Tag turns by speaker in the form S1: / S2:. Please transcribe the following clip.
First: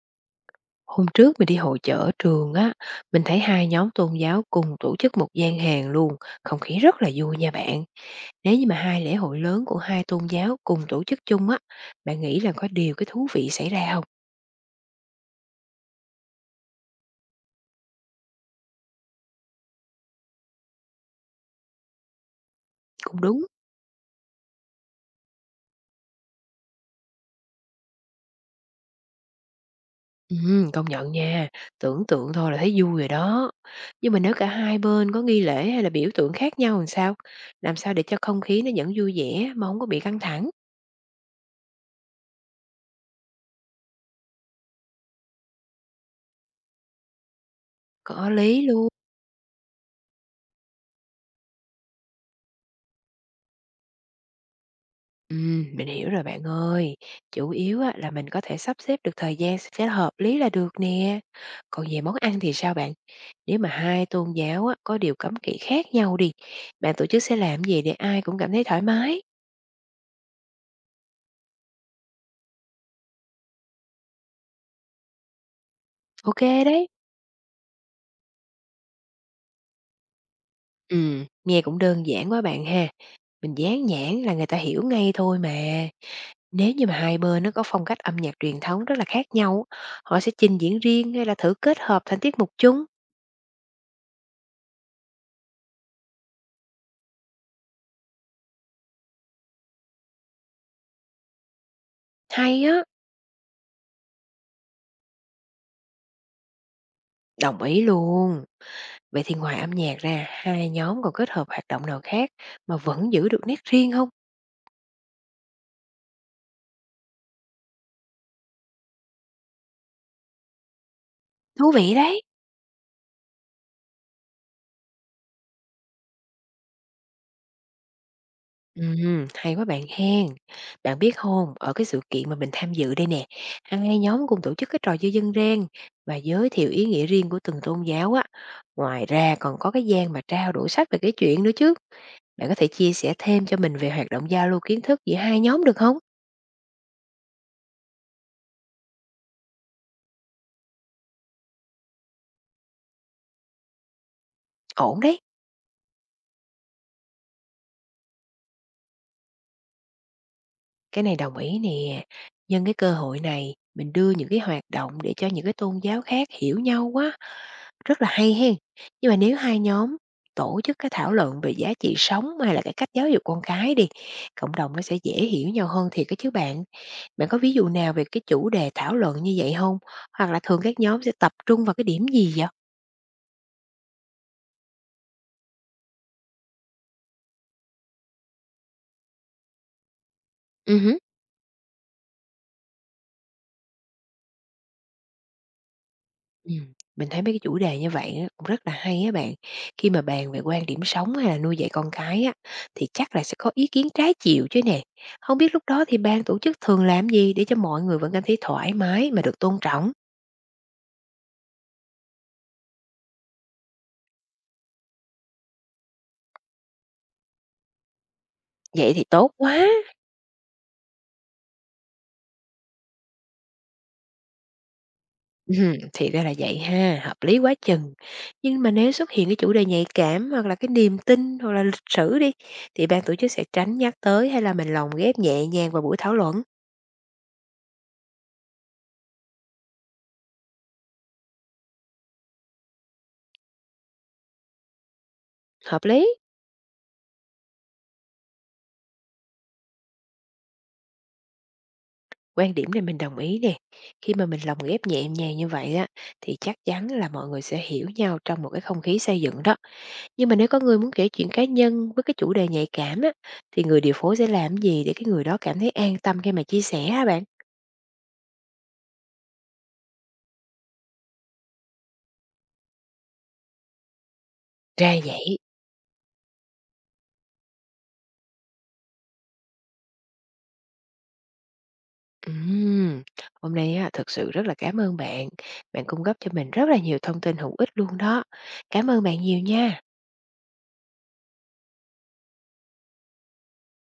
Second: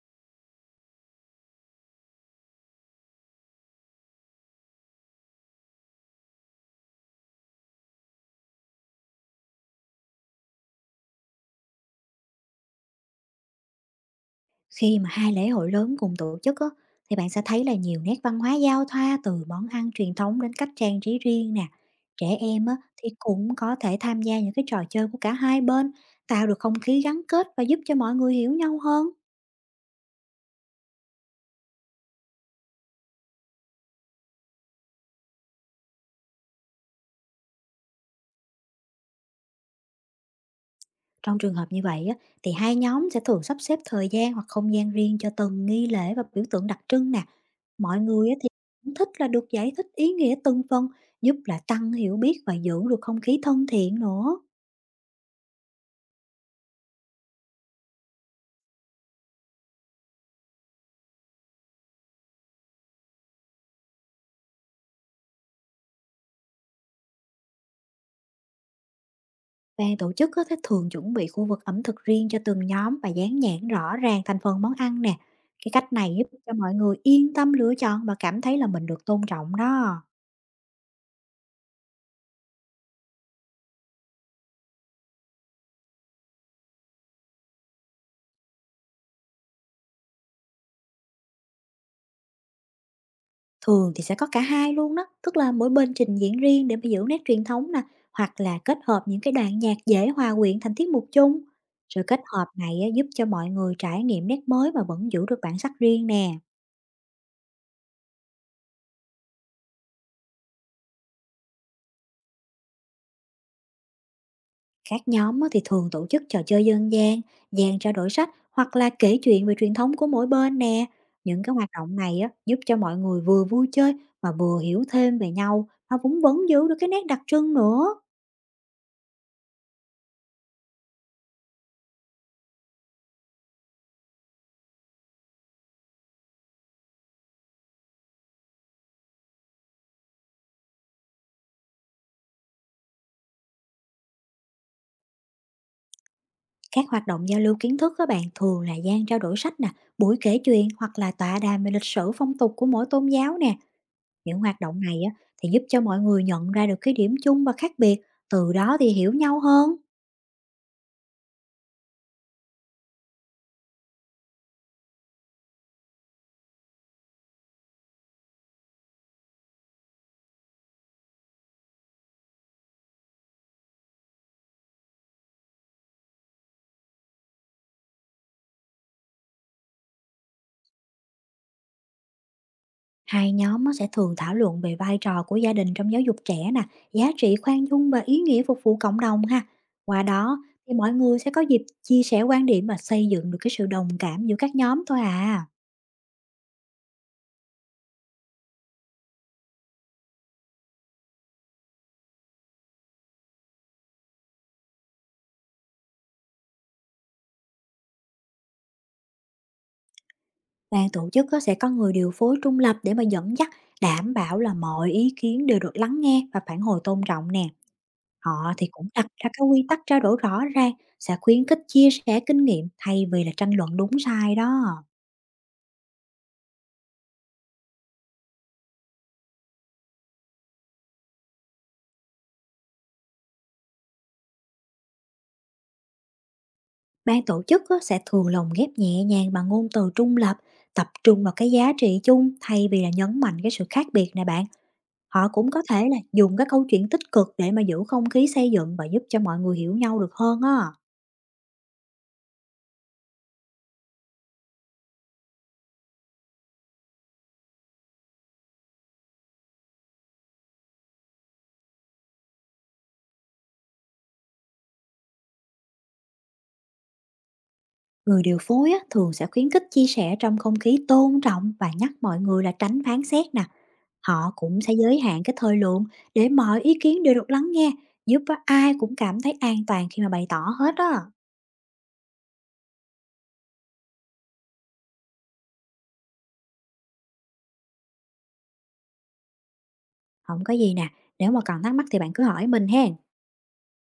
S1: Hôm trước mình đi hội chợ ở trường á, mình thấy hai nhóm tôn giáo cùng tổ chức một gian hàng luôn, không khí rất là vui nha bạn. Nếu như mà hai lễ hội lớn của hai tôn giáo cùng tổ chức chung á, bạn nghĩ là có điều cái thú vị xảy ra không?
S2: Khi mà hai lễ hội lớn cùng tổ chức á, thì bạn sẽ thấy là nhiều nét văn hóa giao thoa từ món ăn truyền thống đến cách trang trí riêng nè. Trẻ em á, thì
S1: Cũng đúng.
S2: cũng có thể tham gia những cái trò chơi của cả hai bên, tạo được không khí gắn kết và giúp cho mọi người hiểu nhau hơn.
S1: Ừ, công nhận nha, tưởng tượng thôi là thấy vui rồi đó. Nhưng mà nếu cả hai bên có nghi lễ hay là biểu tượng khác nhau làm sao? Làm sao để cho không khí nó vẫn vui vẻ mà không có bị căng thẳng?
S2: Trong trường hợp như vậy á, thì hai nhóm sẽ thường sắp xếp thời gian hoặc không gian riêng cho từng nghi lễ và biểu tượng đặc trưng nè. Mọi người
S1: Có
S2: á, thì
S1: lý.
S2: cũng thích là được giải thích ý nghĩa từng phần, giúp là tăng hiểu biết và giữ được không khí thân thiện nữa.
S1: Mình hiểu rồi bạn ơi. Chủ yếu á, là mình có thể sắp xếp được thời gian sẽ hợp lý là được nè. Còn về món ăn thì sao bạn? Nếu mà hai tôn giáo á, có điều cấm kỵ khác nhau đi, bạn tổ chức sẽ làm gì để ai cũng cảm thấy thoải mái?
S2: Ban tổ chức á, thì thường chuẩn bị khu vực ẩm thực riêng cho từng nhóm và dán nhãn rõ ràng thành phần món ăn nè. Cái cách này giúp
S1: Ok
S2: cho mọi
S1: đấy.
S2: người yên tâm lựa chọn và cảm thấy là mình được tôn trọng đó.
S1: Nghe cũng đơn giản quá bạn ha. Mình dán nhãn là người ta hiểu ngay thôi mà. Nếu như mà hai bên nó có phong cách âm nhạc truyền thống rất là khác nhau, họ sẽ trình diễn riêng hay là thử kết hợp thành tiết mục chung.
S2: Thường thì sẽ có cả hai luôn đó, tức là mỗi bên trình diễn riêng để mà giữ nét truyền thống nè, hoặc là kết hợp những cái đoạn nhạc dễ hòa quyện thành tiết mục chung. Sự kết hợp
S1: Hay
S2: này
S1: á,
S2: á, giúp cho mọi người trải nghiệm nét mới mà vẫn giữ được bản sắc riêng nè.
S1: đồng ý luôn. Vậy thì ngoài âm nhạc ra, hai nhóm còn kết hợp hoạt động nào khác mà vẫn giữ được nét riêng không?
S2: Các nhóm á, thì thường tổ chức trò chơi dân gian, dàn trao đổi sách hoặc là kể chuyện về truyền thống của mỗi bên nè. Những cái hoạt
S1: Thú vị
S2: động này
S1: đấy!
S2: á, giúp cho mọi người vừa vui chơi mà vừa hiểu thêm về nhau, mà cũng vẫn giữ được cái nét đặc trưng nữa.
S1: Hay quá bạn hen. Bạn biết hông, ở cái sự kiện mà mình tham dự đây nè, hai nhóm cùng tổ chức cái trò chơi dân gian và giới thiệu ý nghĩa riêng của từng tôn giáo á. Ngoài ra còn có cái gian mà trao đổi sách về cái chuyện nữa chứ. Bạn có thể chia sẻ thêm cho mình về hoạt động giao lưu kiến thức giữa hai nhóm được không?
S2: Các hoạt động giao lưu kiến thức các bạn thường là gian trao đổi sách nè, buổi kể chuyện hoặc là tọa đàm về lịch sử phong tục của mỗi tôn giáo nè. Những hoạt động
S1: Ổn
S2: này á,
S1: đấy.
S2: thì giúp cho mọi người nhận ra được cái điểm chung và khác biệt, từ đó thì hiểu nhau hơn.
S1: Cái này đồng ý nè, nhân cái cơ hội này mình đưa những cái hoạt động để cho những cái tôn giáo khác hiểu nhau quá, rất là hay hen. Nhưng mà nếu hai nhóm tổ chức cái thảo luận về giá trị sống hay là cái cách giáo dục con cái đi, cộng đồng nó sẽ dễ hiểu nhau hơn thiệt cái chứ bạn. Bạn có ví dụ nào về cái chủ đề thảo luận như vậy không? Hoặc là thường các nhóm sẽ tập trung vào cái điểm gì vậy?
S2: Hai nhóm á, sẽ thường thảo luận về vai trò của gia đình trong giáo dục trẻ nè, giá trị khoan dung và ý nghĩa phục vụ cộng đồng ha. Qua đó thì mọi
S1: Ừm.
S2: người sẽ có dịp chia sẻ quan điểm và xây dựng được cái sự đồng cảm giữa các nhóm thôi à.
S1: Ừm, mình thấy mấy cái chủ đề như vậy á, cũng rất là hay á bạn. Khi mà bàn về quan điểm sống hay là nuôi dạy con cái á, thì chắc là sẽ có ý kiến trái chiều chứ nè. Không biết lúc đó thì ban tổ chức thường làm gì để cho mọi người vẫn cảm thấy thoải mái mà được tôn trọng?
S2: Ban tổ chức á, sẽ có người điều phối trung lập để mà dẫn dắt, đảm bảo là mọi ý kiến đều được lắng nghe và phản hồi tôn trọng nè. Họ thì cũng
S1: Vậy thì
S2: đặt
S1: tốt
S2: ra các
S1: quá.
S2: quy tắc trao đổi rõ ràng, sẽ khuyến khích chia sẻ kinh nghiệm thay vì là tranh luận đúng sai đó.
S1: Thì ra là vậy ha, hợp lý quá chừng. Nhưng mà nếu xuất hiện cái chủ đề nhạy cảm hoặc là cái niềm tin hoặc là lịch sử đi, thì ban tổ chức sẽ tránh nhắc tới hay là mình lồng ghép nhẹ nhàng vào buổi thảo luận?
S2: Ban tổ chức á, sẽ thường lồng ghép nhẹ nhàng bằng ngôn từ trung lập, tập trung vào cái giá trị chung thay vì là nhấn mạnh cái sự khác biệt này bạn. Họ cũng có
S1: Hợp
S2: thể là
S1: lý.
S2: dùng các câu chuyện tích cực để mà giữ không khí xây dựng và giúp cho mọi người hiểu nhau được hơn á.
S1: Quan điểm này mình đồng ý nè. Khi mà mình lồng ghép nhẹ nhàng như vậy á, thì chắc chắn là mọi người sẽ hiểu nhau trong một cái không khí xây dựng đó. Nhưng mà nếu có người muốn kể chuyện cá nhân với cái chủ đề nhạy cảm á, thì người điều phối sẽ làm gì để cái người đó cảm thấy an tâm khi mà chia sẻ hả bạn?
S2: Người điều phối á, thường sẽ khuyến khích chia sẻ trong không khí tôn trọng và nhắc mọi người là tránh phán xét nè. Họ cũng sẽ
S1: Ra
S2: giới hạn cái
S1: vậy.
S2: thời lượng để mọi ý kiến đều được lắng nghe, giúp á, ai cũng cảm thấy an toàn khi mà bày tỏ hết á.
S1: Ừm, hôm nay á, thực sự rất là cảm ơn bạn. Bạn cung cấp cho mình rất là nhiều thông tin hữu ích luôn đó. Cảm ơn bạn nhiều nha.
S2: Không có gì nè, nếu mà còn thắc mắc thì bạn cứ hỏi mình ha.